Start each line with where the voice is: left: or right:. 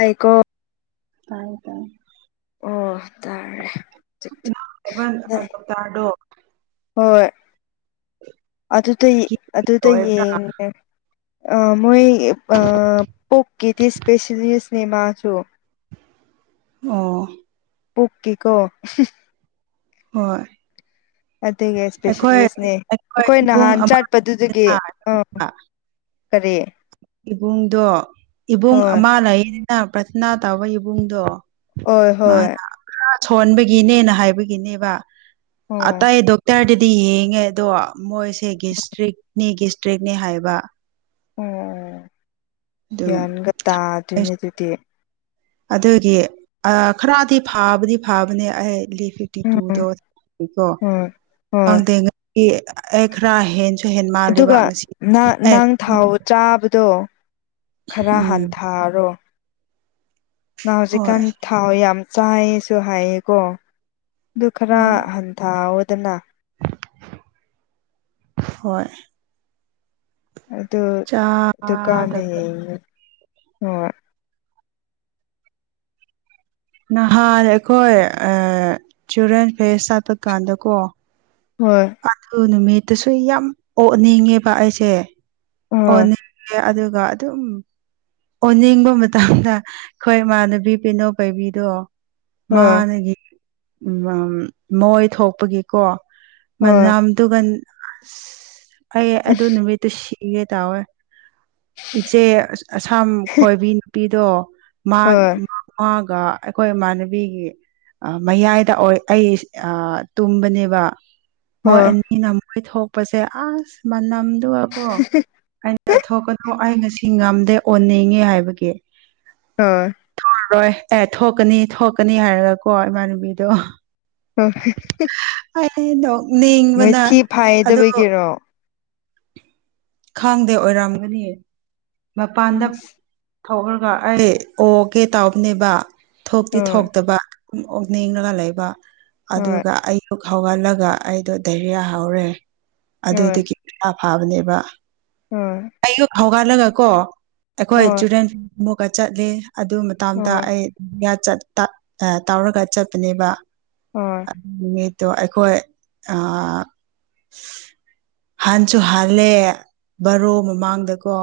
left: ꯑꯩꯀꯣ
right: ꯇꯥꯏꯌꯦ ꯇꯥꯏ
left: ꯑꯣ ꯇꯥꯔꯦ ꯍꯧꯖꯤꯛꯇꯤ
right: [unintelligible]
left: ꯍꯣꯏ ꯑꯗꯨꯗꯩ ꯑꯗꯨꯗꯩ
right: ꯑꯣꯏꯕ꯭ꯔꯥ
left: ꯌꯦꯡ ꯑꯦ ꯑ ꯃꯣꯏ ꯄꯣꯛꯀꯤꯗꯤ ꯏꯁꯄꯦꯁꯤꯂꯤꯁꯅꯦ ꯃꯥꯁꯨ
right: ꯑꯣ
left: ꯄꯨꯛꯀꯤ ꯀꯣ
right: ꯍꯣꯏ
left: ꯑꯗꯨꯒꯤ
right: ꯑꯩꯈꯣꯏ
left: ꯏꯁꯄꯦꯁꯦꯂꯤꯁꯅꯦ ꯑꯩꯈꯣꯏ ꯅꯍꯥꯟ ꯆꯠꯄꯗꯨꯗꯒꯤ ꯑꯣ
right: ꯑꯃꯗꯅ
left: ꯀꯔꯤ
right: ꯏꯕꯨꯡꯗꯣ ꯏꯕꯨꯡ
left: ꯍꯣꯏ
right: ꯑꯃ ꯂꯩꯌꯦꯅ ꯄ꯭ꯔꯊꯅꯥ ꯇꯥꯧꯕ ꯏꯕꯨꯡꯗꯣ
left: ꯍꯣꯏ
right: ꯃꯥ
left: ꯍꯣꯏ
right: ꯁꯣꯟꯣꯟꯕꯒꯤꯅꯦꯅ ꯍꯥꯏꯕꯒꯤꯅꯦꯕ ꯑ
left: ꯑꯣ
right: ꯑꯦ ꯗꯒ ꯇ ꯍꯥꯏ ꯇꯤ ꯌꯦꯡꯉꯦ ꯑꯗꯣ ꯃꯣꯏꯁꯦ ꯒꯤꯁꯇ꯭ꯔꯤꯛꯅꯤ ꯒꯤꯁꯇ꯭ꯔꯤꯛꯅꯤ ꯍꯥꯏꯕ
left: ꯑꯣ ꯑꯣ
right: ꯑꯗꯨꯝ
left: ꯒ꯭ꯌꯥꯟꯒ ꯇꯥꯗꯦꯅꯦ ꯑꯗꯨꯗꯤ
right: ꯑꯗꯨꯒꯤ ꯑ ꯈꯔꯗꯤ ꯐꯥꯕꯗꯤ ꯐꯕꯅꯦ ꯑꯩ ꯂꯤ ꯐꯤꯇꯤ
left: ꯎꯝ
right: ꯇꯨꯗꯣ [unintelligible]
left: ꯍꯣꯏ ꯍꯣꯏ
right: ꯈꯪꯗꯦ ꯑꯩ ꯈ꯭ꯔꯥ ꯍꯦꯟ ꯀꯍꯦꯟ ꯃꯥꯜꯂꯦꯕ
left: ꯑꯗꯨꯒ
right: ꯉꯁꯤ ꯑꯦ
left: ꯅꯪ ꯊꯥꯎ ꯆꯥꯕꯗꯣ ꯈꯔ
right: ꯎꯝ
left: ꯍꯟꯊꯔꯣ ꯃꯥ
right: ꯍꯣꯏ
left: ꯍꯧꯖꯤꯛꯀꯥꯟ ꯊꯥꯎ ꯌꯥꯝ ꯆꯥꯏꯌꯦꯁꯨ ꯍꯥꯏꯌꯦꯀꯣ ꯑꯗꯨ ꯈꯔ
right: ꯍꯣꯏ
left: ꯍꯟꯊꯑꯣꯗꯅ
right: ꯍꯣꯏ
left: ꯑꯗꯨ ꯗꯨꯀꯥꯟꯅ
right: ꯆꯥꯗꯕ
left: ꯌꯦꯡꯉꯤ ꯍꯣꯏ
right: ꯅꯍꯥꯟ ꯑꯩꯈꯣꯏ ꯆꯤꯜꯗ꯭ꯔꯦꯟ ꯐꯦꯁ ꯆꯠꯄ ꯀꯥꯟꯗ ꯀꯣ
left: ꯍꯣꯏ
right: ꯑꯗꯨ ꯅꯨꯃꯤꯠꯇꯁꯨ ꯌꯥꯝ ꯑꯣꯛꯅꯤꯡꯉꯦꯕ ꯑꯩꯁꯦ ꯑꯣ
left: ꯍꯣꯏ
right: ꯑꯗꯨꯒ ꯑꯗꯨꯝ ꯑꯣꯅꯤꯡꯕ ꯃꯇꯝꯗ ꯑꯩꯈꯣꯏ ꯏꯃꯥꯟꯅꯕꯤ ꯄꯦꯅꯣ ꯄꯥꯏꯕꯤꯗꯣ
left: ꯍꯣꯏ
right: ꯃꯥꯅꯒꯤ ꯃꯣꯏ ꯊꯣꯛꯄꯒꯤꯀꯣ
left: ꯍꯣꯏ
right: ꯃꯅꯝꯗꯨꯒ ꯑꯁ ꯑꯩ ꯑꯗꯨ ꯅꯨꯃꯤꯠ ꯇꯨ ꯁꯤꯒꯦ ꯇꯥꯋꯦ ꯏꯆꯦ ꯑꯁꯥꯝ ꯈꯣꯏꯕꯤ ꯅꯨꯄꯤꯗꯣ ꯃꯥ
left: ꯍꯣꯏ
right: ꯃꯥꯒ ꯑꯩꯈꯣꯏ ꯏꯃꯥꯟꯅꯕꯤꯒꯤ ꯃꯌꯥꯏꯗ ꯑꯣꯏ ꯑꯩ ꯑ ꯇꯨꯝꯕꯅꯦꯕ ꯃꯣꯏ
left: ꯍꯣꯏ
right: ꯑꯅꯤꯅ ꯃꯣꯏ ꯊꯣꯛꯄꯁꯦ ꯑꯁ ꯃꯅꯝꯗꯨꯕꯣ ꯆꯠꯊꯣꯛ ꯀꯅꯣ ꯑꯩ ꯉꯁꯤ ꯉꯝꯗꯦ ꯑꯣꯟꯅꯤꯡꯉꯦ ꯍꯥꯏꯕꯒꯤ
left: [unintelligible]
right: ꯊꯣꯛꯑꯔꯣꯏ ꯑꯦ ꯊꯣꯛꯀꯅꯤ ꯊꯣꯛꯀꯅꯤ ꯍꯥꯏꯔꯒ ꯀꯣ ꯏꯃꯥꯟꯅꯕꯤꯗꯣ
left: [unintelligible]
right: [unintelligible] ꯑꯩ
left: ꯃꯣꯏ
right: ꯅꯣꯛꯅꯤꯡꯕꯅ
left: ꯊꯤ
right: ꯑꯗꯣ
left: ꯐꯥꯏꯗꯕꯒꯤꯔꯣ
right: ꯈꯪꯗꯦ ꯑꯣꯏꯔꯝꯒꯅꯤ ꯃꯄꯥꯟꯗ
left: ꯑꯁ
right: ꯊꯣꯛꯂꯒ ꯑꯩ ꯑꯣꯒꯦ ꯇꯥꯎꯕꯅꯦꯕ ꯊꯣꯛꯇꯤ ꯊꯣꯛꯇꯕ ꯑꯗꯨꯝ ꯑꯣꯛꯅꯤꯡꯉꯒ ꯂꯩꯕ
left: ꯍꯣꯏ ꯍꯣꯏ
right: ꯑꯗꯨꯒ ꯑꯩ ꯑꯌꯨꯛ ꯍꯧꯒꯠꯂꯒ ꯑꯩꯗꯣ ꯗꯥꯏꯔꯤꯌꯥ ꯍꯧꯔꯦ
left: ꯍꯣꯏ
right: ꯑꯗꯨꯗꯒꯤ ꯏꯁꯥ ꯐꯥꯕꯅꯦꯕ
left: ꯍꯣꯏ
right: ꯑꯌꯨꯛ ꯍꯧꯒꯠꯂꯒꯀꯣ ꯑꯩꯈꯣꯏ
left: ꯍꯣꯏ
right: ꯆꯤꯜꯗ꯭ꯔꯦꯟ ꯐ ꯑꯃꯨꯛꯀ ꯆꯠꯂꯤ ꯑꯗꯨ ꯃꯇꯗ
left: ꯍꯣꯏ
right: ꯑꯩ [unintelligible] ꯇꯥꯎꯔꯒ ꯆꯠꯄꯅꯦꯕ
left: ꯍꯣꯏ
right: ꯑꯗꯨ ꯅꯨꯃꯤꯠꯇꯣ ꯑꯩꯈꯣꯏ ꯍꯥꯟꯁꯨ ꯍꯥꯜꯂꯦ ꯕꯥꯔꯣ ꯃꯃꯥꯡꯗꯀꯣ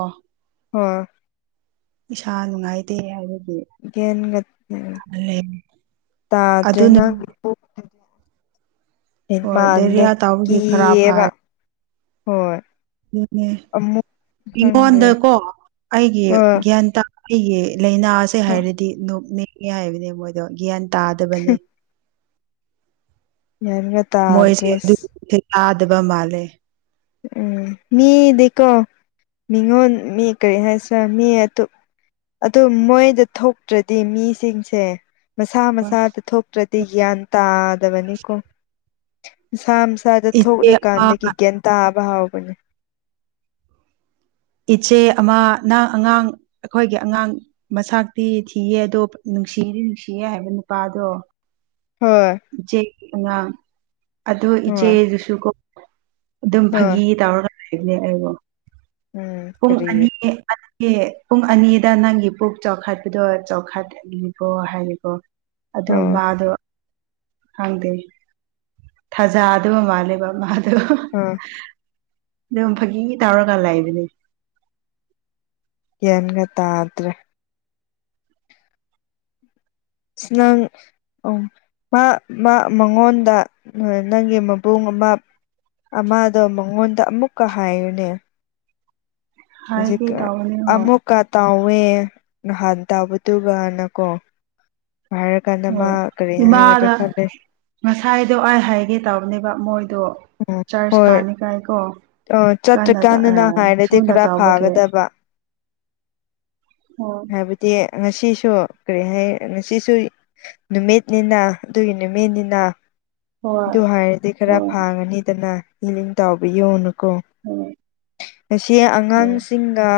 left: ꯍꯣꯏ
right: ꯏꯁꯥ ꯅꯨꯡꯉꯥꯏꯇꯦ ꯍꯥꯏꯕꯒꯤ
left: ꯒ꯭ꯌꯥꯟꯒ
right: ꯍꯜꯂꯦ ꯑꯗꯨ
left: ꯇꯥꯗ꯭ꯔꯦ ꯅꯪ
right: ꯍꯣꯏ
left: ꯃꯥꯜꯂꯦ
right: ꯗꯥꯏꯔꯤꯌꯥ ꯇꯥꯎꯕꯒꯤ ꯈꯔ
left: ꯀꯕ ꯍꯣꯏ
right: ꯑꯗꯨꯅꯦ
left: ꯑꯃꯨꯛ ꯈꯪꯗꯦ
right: ꯑꯩꯉꯣꯟꯗꯀꯣ ꯑꯩꯒꯤ
left: ꯍꯣꯏ
right: ꯒ꯭ꯌꯥꯟ ꯇꯥ ꯑꯩꯒꯤ ꯂꯥꯏꯅꯥꯁꯦ
left: ꯍꯣꯏ
right: ꯍꯥꯏꯔꯗꯤ ꯅꯣꯛꯅꯤꯡꯉꯦ ꯍꯥꯏꯕꯅꯦ ꯃꯣꯏꯗꯣ ꯒ꯭ꯌꯥꯟ ꯇꯥꯗꯕꯅꯤ
left: ꯒ꯭ꯌꯥꯟꯒ ꯇꯥꯗ꯭ꯔꯦꯁ
right: ꯑꯥꯗꯕ ꯃꯥꯂꯦ
left: ꯎꯝ ꯃꯤꯗꯤꯀꯣ ꯃꯤꯉꯣꯟ ꯃꯤ ꯀꯔꯤ ꯍꯥꯏꯁꯤꯔ ꯃꯤ ꯑꯗꯨ ꯃꯣꯏꯗ ꯊꯣꯛꯇ꯭ꯔꯗꯤ ꯃꯤꯁꯤꯡꯁꯦ ꯃꯁꯥ ꯃꯁꯥꯗ ꯊꯣꯛꯇ꯭ꯔꯗꯤ ꯒ꯭ꯌꯥꯟ ꯇꯥꯗꯕꯅꯤꯀꯣ ꯃꯁꯥ ꯏꯁꯥꯗ
right: ꯏꯆꯦ ꯑꯃ
left: ꯊꯣꯛꯂꯀꯥꯟꯗꯒꯤ ꯒ꯭ꯌꯥꯟ ꯇꯥꯕ ꯍꯥꯎꯕꯅꯦ
right: ꯏꯆꯦ ꯑꯃ ꯅ ꯑꯉꯥꯡ ꯑꯩꯈꯣꯏꯒꯤ ꯑꯉꯥꯡ ꯃꯁꯇꯤ ꯊꯤꯌꯦ ꯑꯗꯣ ꯅꯨꯡꯁꯤꯗꯤ ꯅꯨꯡꯁꯤꯌꯦ ꯍꯥꯏꯕ ꯅꯨꯄꯥꯗꯣ
left: ꯍꯣꯏ
right: ꯏꯆꯦ ꯑꯉꯥꯡ ꯑꯣ
left: ꯍꯣꯏ
right: ꯏꯆꯦꯗꯨꯁꯨ ꯀ ꯑꯗꯨꯝ
left: ꯍꯣꯏ
right: ꯐꯥꯒꯤ ꯇꯧꯔ ꯂꯩꯕꯅꯦ ꯑꯩꯕꯨ
left: ꯎꯝ
right: ꯄꯨꯡ
left: ꯀꯔꯤ
right: ꯑꯅꯤ ꯑꯅꯤ ꯄꯨꯡ ꯑꯅꯤꯗ ꯅꯪꯒꯤ ꯄꯨꯛ ꯆꯥꯎꯈꯠꯄꯗꯣ ꯆꯥꯎꯈꯠꯂꯤꯕꯣ ꯍꯥꯏꯔꯀꯣ ꯑꯗꯨ
left: ꯑꯣ
right: ꯃꯥꯗꯣ ꯍꯪꯗꯦ ꯊꯥꯖꯥ ꯑꯗꯨꯃ ꯃꯥꯜꯂꯦꯕ ꯃꯥꯗꯣ
left: ꯎꯝ
right: ꯑꯗꯨꯝ ꯐꯥꯒꯤ ꯇꯧꯔꯒ ꯂꯥꯛꯏꯕꯅꯦ
left: ꯌꯦꯟꯒ ꯇꯥꯗ꯭ꯔꯦ ꯁꯅꯪ ꯎꯝ ꯃꯥ ꯃꯥ ꯃꯉꯣꯟꯗ ꯅꯪꯒꯤ ꯃꯕꯨꯡ ꯑꯃ ꯑꯃꯗꯣ ꯃꯉꯣꯟꯗ ꯑꯃꯨꯛꯀ ꯍꯥꯏꯌꯨꯅꯦ ꯍꯧꯖꯤꯛ
right: ꯍꯥꯏꯒꯦ ꯇꯧꯕꯅꯦ ꯍꯣꯏ
left: ꯑꯃꯨꯛ ꯀꯥ ꯇꯥꯎꯋꯦ ꯅꯍꯥꯟ ꯇꯥꯕꯗꯨꯒꯅꯀꯣ ꯍꯥꯏꯔ ꯀꯥꯟꯗ ꯃꯥ
right: ꯍꯣꯏ
left: ꯀꯔꯤ ꯍꯥꯏꯒꯗ꯭ꯔꯥ
right: ꯏꯃꯥꯗ
left: ꯈꯜꯂꯤꯦ
right: ꯉꯁꯥꯏꯗꯣ ꯑꯩ ꯍꯥꯏꯒꯦ ꯇꯕꯅꯦꯕ ꯃꯣꯏꯗꯣ ꯆꯔꯆ
left: ꯍꯣꯏ
right: ꯀꯥꯅꯤ ꯀꯥꯏ ꯀꯣ
left: ꯑꯣ
right: ꯀꯟꯅ ꯑꯦ
left: ꯆꯠꯇ꯭ꯔꯤꯀꯥꯟꯗꯅ ꯍꯥꯏꯔꯗꯤ
right: ꯊꯨꯅ
left: ꯈꯔ
right: ꯇꯥꯕꯒꯦ
left: ꯐꯥꯒꯗꯕ
right: ꯑꯣ
left: ꯍꯥꯏꯕꯗꯤ ꯉꯁꯤꯁꯨ ꯀꯔꯤ ꯍꯥꯏ ꯉꯁꯤꯁꯨ ꯅꯨꯃꯤꯠꯅꯤꯅ ꯑꯗꯨꯒꯤ ꯅꯨꯃꯤꯠꯅꯤꯅ
right: ꯍꯣꯏ
left: ꯑꯗꯨ ꯍꯥꯏꯔꯗꯤ ꯈꯔ
right: ꯍꯣꯏ
left: ꯐꯥꯒꯅꯤꯗꯅ ꯏꯂꯤꯪ ꯇꯥꯎꯕꯤꯌꯣꯅꯨꯀꯣ
right: ꯎꯝ
left: ꯉꯁꯤ ꯑꯉꯥꯡꯁꯤꯡꯒ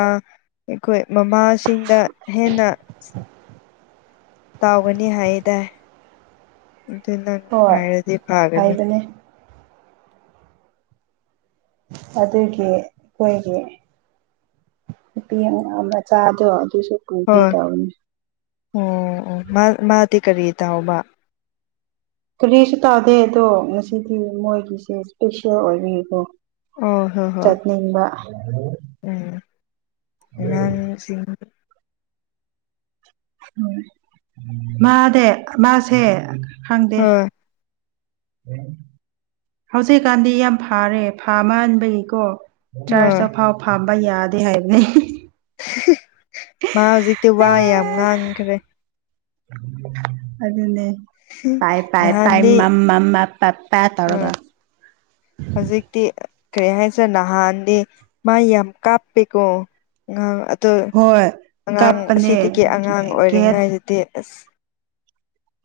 left: ꯑꯩꯈꯣꯏ ꯃꯃꯥꯁꯤꯡꯗ ꯍꯦꯟꯅ ꯇꯥꯎꯒꯅꯤ ꯍꯥꯏꯌꯦꯗꯥ ꯑꯗꯨ ꯅꯪ
right: ꯍꯣꯏ
left: ꯍꯥꯏꯔꯗꯤ ꯐꯒꯅꯤ
right: ꯍꯥꯏꯕꯅꯦ ꯑꯗꯨꯒꯤ ꯑꯩꯈꯣꯏꯒꯤ ꯅꯨꯄꯤ ꯑꯉꯥꯡ ꯃꯆꯥꯗꯣ ꯑꯗꯨꯁꯨ ꯄꯨꯈꯤ
left: ꯍꯣꯏ
right: ꯗꯧꯅꯤ
left: ꯑꯣ ꯑꯣ ꯃꯥ ꯃꯥꯗꯤ ꯀꯔꯤ ꯇꯥꯎꯕ
right: ꯀꯔꯤꯁꯨ ꯇꯥꯗꯦ ꯑꯗꯣ ꯉꯁꯤꯗꯤ ꯃꯣꯏꯒꯤꯁꯦ ꯏꯁꯄꯤꯁꯤꯌꯦꯜ ꯑꯣꯏꯕꯒꯤꯀꯣ
left: ꯑꯣ ꯍꯣꯏ ꯍꯣꯏ
right: ꯆꯠꯅꯤꯡꯕ
left: ꯁꯤꯡ
right: ꯃꯥꯗꯦ ꯃꯥꯁꯦ ꯈꯪꯗꯦ
left: ꯍꯣꯏ
right: ꯍꯧꯖꯤꯛꯀꯥꯟꯗꯤ ꯌꯥꯝ ꯐꯔꯦ ꯐꯥꯃꯟꯕꯒꯤꯀꯣ
left: ꯍꯣꯏ
right: ꯆꯥꯔꯁꯇꯐꯥꯎ ꯐꯥꯝꯕ ꯌꯥꯗꯦ ꯍꯥꯏꯕꯅꯦ
left: ꯃꯥ ꯍꯧꯖꯤꯛꯇꯤ ꯋꯥ ꯌꯥꯝ ꯉꯥꯡꯈ꯭ꯔꯦ
right: ꯑꯗꯨꯅꯦ ꯄꯥꯏ ꯄꯥꯏ ꯄꯥꯏ
left: ꯅꯍꯥꯟꯗꯤ
right: ꯃꯝ ꯃꯝ ꯃ ꯄꯥ ꯄꯥ
left: ꯑꯥ
right: ꯇꯧꯔꯒ
left: ꯍꯧꯖꯤꯛꯇꯤ ꯀꯔꯤ ꯍꯥꯏꯁꯤꯔ ꯅꯍꯥꯟꯗꯤ ꯃꯥ ꯌꯥꯝ ꯀꯥꯞꯄꯦꯀꯣ ꯑꯉꯥꯡ ꯑꯣ
right: ꯍꯣꯏ
left: ꯑꯉꯥꯡ
right: ꯀꯞꯄꯅꯦ
left: ꯑꯁꯤꯗꯒꯤ ꯑꯉꯥꯡ
right: ꯒꯦꯠ
left: ꯑꯣꯏꯔꯤꯉꯩꯗꯗꯤ ꯑꯁ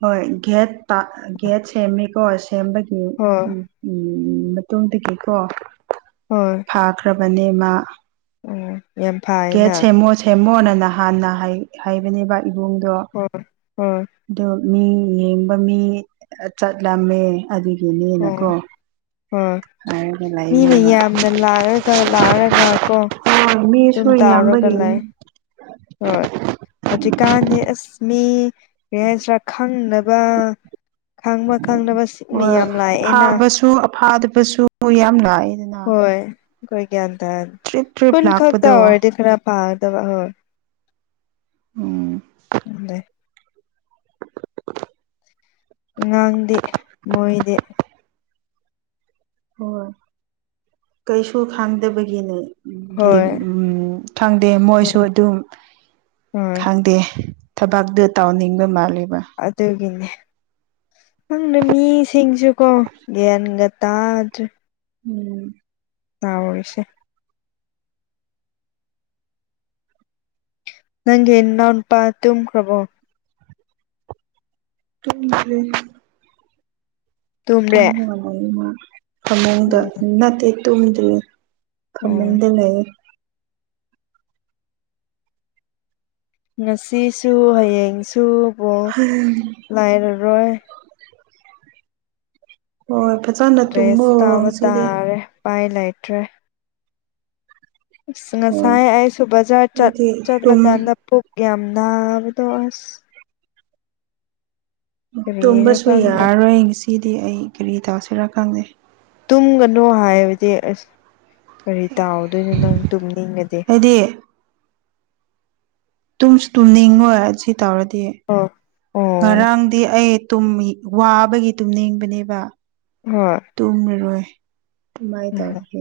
right: ꯍꯣꯏ ꯒꯦꯠꯇ ꯒꯦꯠ ꯁꯦꯝꯃꯤꯀꯣ ꯁꯦꯝꯕꯒꯤ
left: ꯍꯣꯏ
right: ꯎꯝ ꯎꯝ ꯃꯇꯨꯡꯗꯒꯤꯀꯣ
left: ꯍꯣꯏ
right: ꯐꯥꯈ꯭ꯔꯕꯅꯦ ꯃꯥ
left: ꯎꯝ ꯌꯥꯝ
right: ꯒꯦꯠ
left: ꯐꯥꯏꯅ
right: ꯁꯦꯃꯣ ꯁꯦꯝꯃꯣꯅ ꯅꯍꯥꯟꯅ ꯍꯥꯏꯕꯅꯦꯕ ꯏꯕꯨꯡꯗꯣ
left: ꯍꯣꯏ ꯍꯣꯏ
right: ꯑꯗꯣ ꯃꯤ ꯌꯦꯡꯕ ꯃꯤ ꯆꯠꯂꯝꯃꯦ ꯑꯗꯨꯒꯤꯅꯦꯅꯀꯣ
left: ꯑꯣ
right: ꯍꯥꯏꯔꯒ
left: ꯃꯤ
right: ꯂꯩꯕꯅꯦꯕ
left: ꯃꯌꯥꯝꯅ ꯂꯥꯔꯒ ꯂꯥꯛꯑꯔꯒ ꯀꯣ
right: ꯍꯣꯏ
left: ꯑꯗꯨꯝ
right: ꯃꯤꯁꯨ
left: ꯇꯥꯎꯔꯒ
right: ꯌꯥꯝꯕꯒꯤꯅꯤ
left: ꯂꯩ ꯍꯣꯏ ꯍꯧꯛꯀꯥꯟꯅꯤ ꯑꯁ ꯃꯤ ꯀꯔꯤ ꯍꯥꯏꯁꯤꯔꯥ ꯈꯪꯗꯕ
right: ꯍꯣꯏ
left: ꯂꯥꯛꯑꯦꯅ
right: ꯐꯥꯕꯁꯨ ꯑꯐꯥꯗꯕꯁꯨ ꯌꯥꯝ ꯂꯥꯏꯗꯅ
left: ꯍꯣꯏ ꯑꯩꯈꯣꯏ ꯒ꯭ꯌꯥꯟ ꯇꯥꯅꯤ
right: ꯇ꯭ꯔꯤꯞ ꯇ꯭ꯔꯤꯞ
left: ꯈꯨꯟ
right: ꯂꯥꯛꯄꯗꯣ
left: ꯈꯛꯇ ꯑꯣꯏꯔꯗꯤ ꯈꯔ ꯐꯥꯒꯗꯕ ꯍꯣꯏ
right: ꯎꯝ
left: ꯎꯗꯦ ꯑꯉꯥꯡꯗꯤ ꯃꯣꯏꯗꯤ
right: ꯍꯣꯏ ꯀꯩꯁꯨ ꯈꯥꯡꯗꯕꯒꯤꯅꯦ
left: ꯍꯣꯏ
right: ꯎꯝ ꯈꯪꯗꯦ ꯃꯣꯏꯁꯨ ꯑꯗꯨꯝ
left: ꯍꯣꯏ
right: ꯈꯪꯗꯦ ꯊꯕꯥꯛꯇꯨ ꯇꯧꯅꯤꯡꯕ ꯃꯥꯂꯦꯕ
left: ꯑꯗꯨꯒꯤꯅꯦ ꯅꯪꯅ ꯃꯤꯁꯤꯡꯁꯨꯀꯣ ꯒ꯭ꯌꯥꯟꯒꯇꯥ
right: ꯎꯝ
left: ꯇꯧꯔꯤꯁꯦ ꯅꯪꯒꯤ ꯅꯅꯥꯎ ꯅꯨꯄꯥ ꯇꯨꯝꯈ꯭ꯔꯕꯣ
right: ꯇꯨꯝꯗ꯭ꯔꯤ
left: ꯇꯨꯝꯔꯦ
right: ꯇꯨꯝꯅꯕ ꯂꯩ ꯏꯃ ꯐꯃꯨꯡꯗ
left: ꯎꯝ
right: ꯅꯠꯇꯦ ꯇꯨꯝꯗ꯭ꯔꯤ
left: ꯎꯝ
right: ꯐꯃꯨꯡꯗ ꯂꯩꯌꯦ
left: ꯉꯁꯤꯁꯨ ꯍꯌꯦꯡꯁꯨ ꯕꯣꯜ
right: [unintelligible]
left: ꯂꯩꯔꯔꯣꯏ
right: ꯍꯣꯏ ꯐꯖꯅ ꯇꯨꯝꯃꯣ ꯉꯁꯤꯗꯤ
left: ꯄꯥꯏ ꯂꯩꯇ꯭ꯔꯦ ꯑꯁ
right: ꯍꯣꯏ
left: ꯉꯁꯥꯏ ꯑꯩꯁꯨ ꯕꯖꯥꯔ ꯆꯠ
right: ꯑꯩꯗꯤ ꯇꯨꯝ
left: ꯆꯠꯂꯀꯥꯟꯗ ꯄꯨꯛ ꯌꯥꯝ ꯅꯥꯕꯗꯣ ꯑꯁ ꯀꯔꯤꯔ
right: ꯇꯨꯝꯕꯁꯨ
left: ꯈꯪꯗ꯭ꯔꯦ
right: ꯌꯥꯔꯔꯣꯏ ꯉꯁꯤꯗꯤ ꯑꯩ ꯀꯔꯤ ꯇꯧꯁꯤꯔꯥ ꯈꯪꯗꯦ
left: ꯇꯨꯝꯒꯅꯣ ꯍꯥꯏꯕꯗꯤ ꯑꯁ ꯀꯔꯤ ꯇꯥꯎꯗꯣꯏꯅꯣ ꯅꯪ ꯇꯨꯝꯅꯤꯡꯒꯗꯤ
right: ꯍꯥꯏꯗꯤ ꯇꯨꯝꯁꯨ ꯇꯨꯝꯅꯤꯡꯉꯣꯏ ꯁꯤ ꯇꯧꯔꯗꯤ
left: ꯑꯣ ꯑꯣ
right: ꯉꯔꯥꯡꯗꯤ ꯑꯩꯨꯝ ꯋꯥꯕꯒꯤ ꯇꯨꯝꯅꯤꯡꯕꯅꯦꯕ
left: ꯍꯣꯏ
right: ꯇꯨꯝꯃꯔꯣꯏ ꯀꯃꯥꯏꯅ
left: ꯍꯣꯏ
right: ꯇꯧꯔꯤꯒꯦ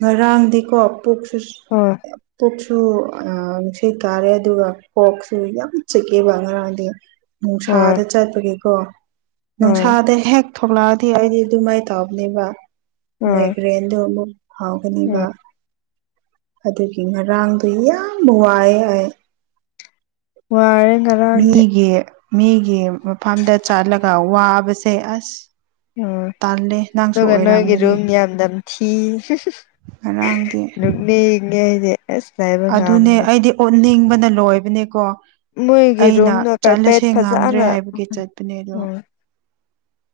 right: ꯉꯔꯥꯡꯗꯤꯀꯣ ꯄꯨꯛꯁꯨ
left: ꯍꯣꯏ
right: ꯀꯣꯛꯁꯨ ꯑ ꯅꯨꯡꯁ ꯀꯥꯔꯦ ꯑꯗꯨꯒ ꯀꯣꯛꯁꯨ ꯌꯥꯝ ꯆꯤꯛꯀꯦꯕ ꯉꯔꯥꯡꯗꯤ ꯅꯨꯡꯁꯥꯗ ꯆꯠꯄꯒꯤꯀꯣ
left: ꯍꯣꯏ
right: ꯅꯨꯡꯁꯥꯗ ꯍꯦꯛ ꯊꯣꯛꯂꯛꯑꯗꯤ ꯑꯩꯗꯤ ꯑꯗꯨꯃꯥꯏꯅ ꯇꯕꯅꯦꯕ
left: ꯍꯣꯏ
right: ꯃꯥꯏꯒ꯭ꯔꯦꯟꯗꯨ ꯑꯃꯨꯛ ꯍꯥꯎꯒꯅꯤꯕ
left: ꯍꯣꯏ
right: ꯑꯗꯨꯒꯤ ꯉꯥꯡꯗꯨ ꯌꯥꯝ ꯅꯨꯡ ꯋꯥꯥꯏ ꯑꯩ
left: ꯋꯥꯔꯦ ꯉꯔꯥꯡꯗꯤ
right: ꯃꯤꯒꯦ ꯃꯤꯒꯤ ꯃꯐꯝꯗ ꯆꯠꯂꯒ ꯋꯥꯕꯁꯦ ꯑꯁ
left: ꯑꯣ
right: ꯇꯜꯂꯦ ꯅꯪꯁꯨ
left: ꯑꯗꯨꯒ ꯅꯣꯏꯒꯤ
right: ꯑꯣꯏꯔꯝꯒꯅꯤ
left: ꯔꯨꯝ ꯌꯥꯝꯅ ꯊꯤ
right: ꯉꯔꯥꯡꯗꯤ
left: ꯒꯦꯗ ꯑꯥꯏ
right: ꯑꯗꯨꯅꯦ ꯑꯩꯗꯤ ꯑꯣꯠꯅꯤꯡꯕꯅ ꯂꯣꯏꯕꯅꯦꯀꯣ
left: ꯃꯣꯏꯒꯤ
right: ꯑꯩꯅ
left: ꯔꯨꯝꯗꯣ ꯀꯥꯔꯄꯦꯠ
right: ꯆꯠꯂꯁꯦ ꯉꯥꯝꯗ꯭ꯔꯦ
left: ꯐꯖꯅ
right: ꯍꯥꯏꯕꯒꯤ ꯆꯠꯄꯅꯦ ꯑꯗꯣ
left: ꯎꯝ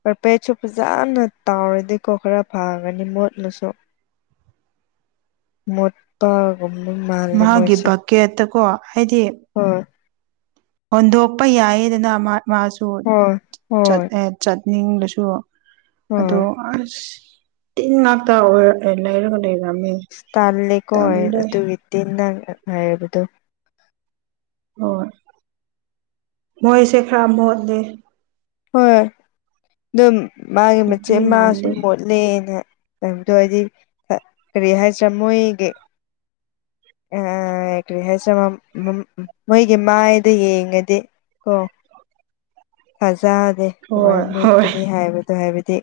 left: ꯄꯔꯄꯦꯠꯁꯨ ꯐꯖꯅ ꯇꯥꯎꯔꯗꯤꯀꯣ ꯈꯔ ꯐꯒꯅꯤ ꯃꯣꯠꯂꯁꯨ ꯃꯗ ꯇꯒ ꯃꯥꯥ ꯂꯩ
right: ꯃꯥꯒꯤ
left: ꯃꯁ
right: ꯕꯛꯀꯦꯠꯇꯀꯣ ꯍꯥꯏꯗꯤ
left: ꯍꯣꯏ
right: ꯍꯣꯟꯗꯣꯛꯄ ꯌꯥꯏꯌꯦꯗꯅ ꯃꯥꯁꯨ
left: ꯍꯣꯏ ꯍꯣꯏ
right: ꯆꯠꯂꯦ ꯆꯠꯅꯤꯡꯕꯁꯨ ꯑꯗꯣ
left: ꯍꯣꯏ
right: ꯑꯁ ꯇꯤꯟ ꯉꯥꯛꯇꯔ ꯏꯔꯒ ꯂꯩꯔꯝꯃꯦ
left: ꯁꯜ ꯂꯩ ꯀꯣ
right: ꯇꯜꯂꯦ
left: ꯑꯗꯨꯤꯇ ꯅ ꯍꯥꯏꯔꯗꯨ
right: ꯍꯣꯏ ꯃꯣꯏꯁꯦ ꯈꯔ ꯃꯣꯠꯂꯤ
left: ꯍꯣꯏꯣꯏ ꯑꯗꯨꯝ ꯃꯥꯒꯤ
right: ꯅꯨꯄꯤ
left: ꯃꯆꯦꯠ ꯃꯥ
right: ꯃꯥꯟꯗꯦ
left: ꯁꯨꯝ ꯃꯣꯠ ꯆꯠꯂꯦꯅ ꯍꯥꯏꯕꯗꯣ ꯍꯥꯏꯗꯤ ꯀꯔꯤ ꯍꯥꯏꯗ꯭ꯔꯥ ꯃꯣꯏꯒꯤ ꯑ ꯀꯔꯤ ꯍꯥꯏꯁꯦ ꯃꯣꯏꯒꯤ ꯃꯥꯏꯗ ꯌꯦꯡꯉꯗꯤ ꯑ ꯊꯖ
right: ꯍꯣꯏ
left: ꯑꯗꯨꯃꯥꯏꯅ
right: ꯍꯣꯏ
left: ꯃꯨꯠꯀꯅꯤ ꯍꯥꯏꯕꯗꯣ ꯍꯥꯏꯕꯗꯤ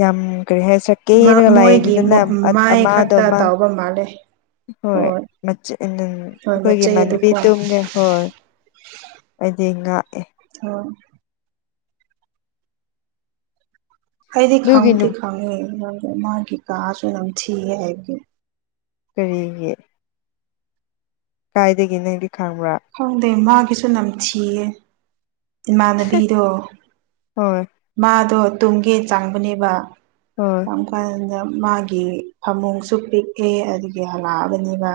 left: ꯌꯥꯝ ꯀꯔꯤ ꯍꯥꯏ ꯀꯦꯔꯒ ꯂꯥꯛꯑꯦꯅꯤꯗꯅ ꯑꯃꯥꯗꯣ ꯑꯃ
right: ꯕ ꯃꯥꯅꯦꯦ
left: ꯍꯣꯏ
right: ꯍꯣꯏ
left: ꯑꯩꯈꯣꯏꯒꯤ ꯃꯥꯟꯕꯤ
right: ꯃꯆꯩꯗꯨꯀꯣ
left: ꯇꯨꯝꯒ ꯍꯣꯏ ꯑꯩꯗꯤ ꯉꯥꯛꯑꯦ
right: ꯑꯣ ꯑꯩꯗꯤ
left: ꯑꯗꯨꯒꯤ
right: ꯈꯪꯕꯨꯗꯤ ꯈꯪꯉꯤ ꯃꯥꯒꯤ ꯀꯥꯁꯨ ꯅꯝꯊꯤꯒ ꯍꯥꯏꯕꯒꯤ
left: ꯀꯔꯤꯒꯤ ꯀꯥꯏꯗꯒꯤ ꯅꯪꯗꯤ ꯈꯪꯕ꯭ꯔꯥ
right: ꯈꯪꯗꯦ ꯃꯥꯒꯤꯁꯨ ꯅꯝꯊꯤꯌꯦ ꯏꯃꯥꯟꯅꯕꯤꯗꯣ
left: ꯍꯣꯏ
right: ꯃꯥꯗꯣ ꯇꯨꯝꯒꯦ ꯆꯥꯡꯕꯅꯦꯕ
left: ꯍ
right: ꯀꯔꯝ ꯀꯥꯟꯗ ꯃꯥꯒꯤ ꯐꯃꯨꯡꯁꯨ ꯄꯤꯛꯑꯦ ꯑꯗꯨꯗꯒꯤ ꯍꯜꯂꯛꯑꯕꯅꯤꯅ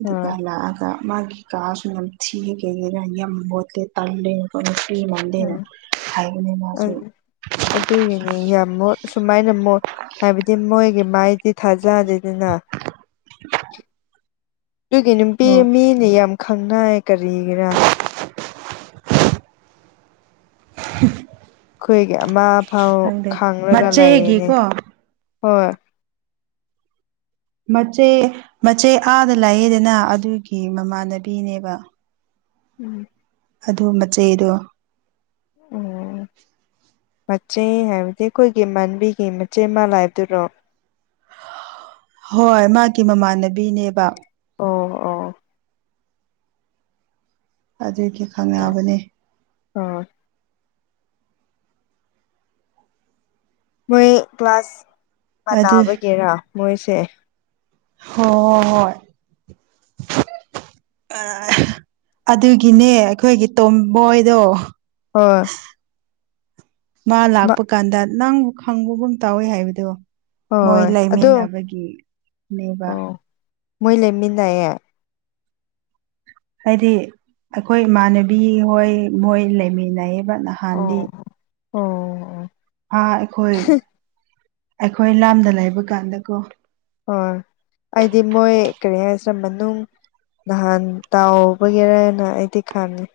right: ꯑꯗꯨ
left: ꯍꯣꯏ
right: ꯀꯂ ꯑꯒ ꯃꯥꯒꯤ ꯀꯥꯁꯨ ꯅꯝ ꯊꯤꯒꯒꯔ ꯌꯥꯝ ꯃꯣꯠꯇꯦ ꯇꯂꯦ ꯑꯩꯈꯣꯏꯅ ꯄꯤ ꯃꯥꯟꯗꯦꯅ
left: ꯎꯝ
right: ꯍꯥꯏꯕꯅꯤ ꯃꯥꯁꯨ
left: ꯌꯥꯝꯃ ꯁꯨꯃꯥꯏꯅ ꯍꯥꯏꯕꯗꯤ ꯃꯣꯏꯒꯤ ꯃꯥꯏꯗꯤ ꯊꯥꯖꯗꯦꯗꯅ
right: [inaudible]
left: ꯑꯗꯨꯒꯤ ꯅꯨꯄꯤ
right: ꯍꯣꯏ
left: ꯃꯤꯅꯦ ꯌꯥꯝ ꯈꯪꯅ ꯀꯔꯤꯒꯤꯔꯥ
right: [unintelligible]
left: ꯑꯩꯈꯣꯏꯒꯤ ꯑꯃ ꯐꯥꯎ
right: ꯈꯪꯗꯦ
left: ꯈꯥꯡꯔꯒ ꯂꯩꯌꯦꯅꯦ
right: ꯃꯆꯦꯒꯤꯀꯣ
left: ꯍꯣꯏ
right: ꯃꯆꯦ ꯃꯆꯦ ꯑꯥꯗ ꯂꯥꯛꯑꯦꯗꯅ ꯑꯗꯨꯒꯤ ꯃꯃꯥꯟꯅꯕꯤꯅꯦꯕ
left: ꯎꯝ
right: ꯑꯗꯨ ꯃꯆꯩꯗꯣ
left: ꯎꯝ ꯃꯆꯦ ꯍꯥꯏꯕꯗꯤ ꯑꯩꯈꯣꯏꯒꯤ ꯏꯃꯥꯟꯕꯤꯒꯤ ꯃꯆꯦ ꯃꯜꯂ ꯍꯥꯏꯕꯗꯨꯔꯣ
right: ꯍꯣꯏ ꯃꯥꯒꯤ ꯃꯃꯥꯟꯅꯕꯤꯅꯦꯕ
left: ꯑꯣ ꯑꯣ
right: ꯑꯗꯨꯒꯤ ꯈꯪꯅꯕꯅꯦ
left: ꯑꯣ ꯃꯣꯏ ꯀ꯭ꯂꯥꯁ
right: ꯑꯗꯨ
left: ꯃꯅꯥꯕꯒꯦꯔꯥ ꯃꯣꯏꯁꯦ
right: ꯍꯣ ꯍꯣ ꯍꯣꯏ ꯑꯗꯨꯒꯤꯅꯦ ꯑꯩꯈꯣꯏꯒꯤ ꯇꯣꯝꯕꯣꯏꯗꯣ
left: ꯍꯣꯏ
right: ꯃꯥ ꯂꯥꯛꯄ ꯀꯥꯟꯗ ꯅꯪꯕꯨ ꯈꯪꯕꯒꯨꯝ ꯇꯥꯎꯋꯤ ꯍꯥꯏꯕꯗꯣ ꯃꯣꯏ
left: ꯍꯣꯏ ꯑꯗꯣ
right: ꯂꯩꯃꯤꯟꯅꯕꯒꯤꯅꯦꯕ
left: ꯑꯣ ꯃꯣꯏ ꯂꯩꯃꯤꯟꯅꯩꯌꯦ
right: ꯍꯥꯏꯗꯤ ꯑꯩꯈꯣꯏ ꯏꯃꯥꯟꯅꯕꯤ ꯍꯣꯏ ꯃꯣꯏ ꯂꯩꯃꯤꯟꯅꯩꯌꯦꯕ ꯅꯍꯥꯟꯗꯤ
left: ꯑꯣ ꯑꯣ
right: ꯍꯥꯥ ꯑꯩꯈꯣꯏ ꯑꯩꯈꯣꯏ ꯂꯥꯝꯗ ꯂꯩꯕ ꯀꯥꯟꯗꯀꯣ
left: ꯑꯣ ꯑꯩꯗꯤ ꯃꯣꯏ ꯀꯔꯤ ꯍꯥꯏꯁꯦ ꯃꯅꯨꯡ ꯅꯍꯥꯟ ꯇꯥꯎꯕꯒꯤꯔꯅ ꯑꯩꯗꯤ ꯈꯪꯉꯤ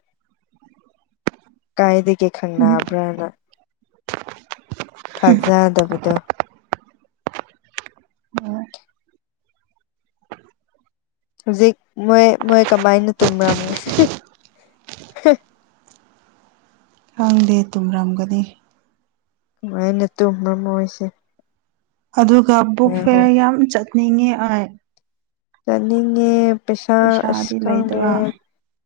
left: ꯀꯥꯏꯗꯒꯦ ꯈꯪꯅꯕ꯭ꯔꯥꯅ ꯊꯖꯗꯕꯗꯣ
right: [unintelligible]
left: ꯍꯧꯖꯤꯛ ꯃꯣꯏ ꯃꯣꯏ ꯀꯃꯥꯏꯅ ꯇꯨꯝꯔꯝꯒꯦ
right: ꯈꯪꯗꯦ ꯇꯨꯝꯔꯝꯒꯅꯤ
left: ꯀꯃꯥꯏꯅ ꯇꯨꯝꯕꯔꯥ ꯃꯣꯏꯁꯦ
right: ꯑꯗꯨꯒ ꯕꯨꯛ
left: ꯉꯥꯏꯈꯣ
right: ꯐꯤꯔ ꯌꯥꯝ ꯆꯠꯅꯤꯡꯉꯦ ꯑꯩ
left: ꯆꯥꯠꯅꯤꯡꯉꯦ ꯄꯩꯁꯥ ꯑꯁ
right: ꯄꯩꯁꯥꯗꯤ
left: ꯈꯪꯗꯦ
right: ꯂꯩꯇꯕ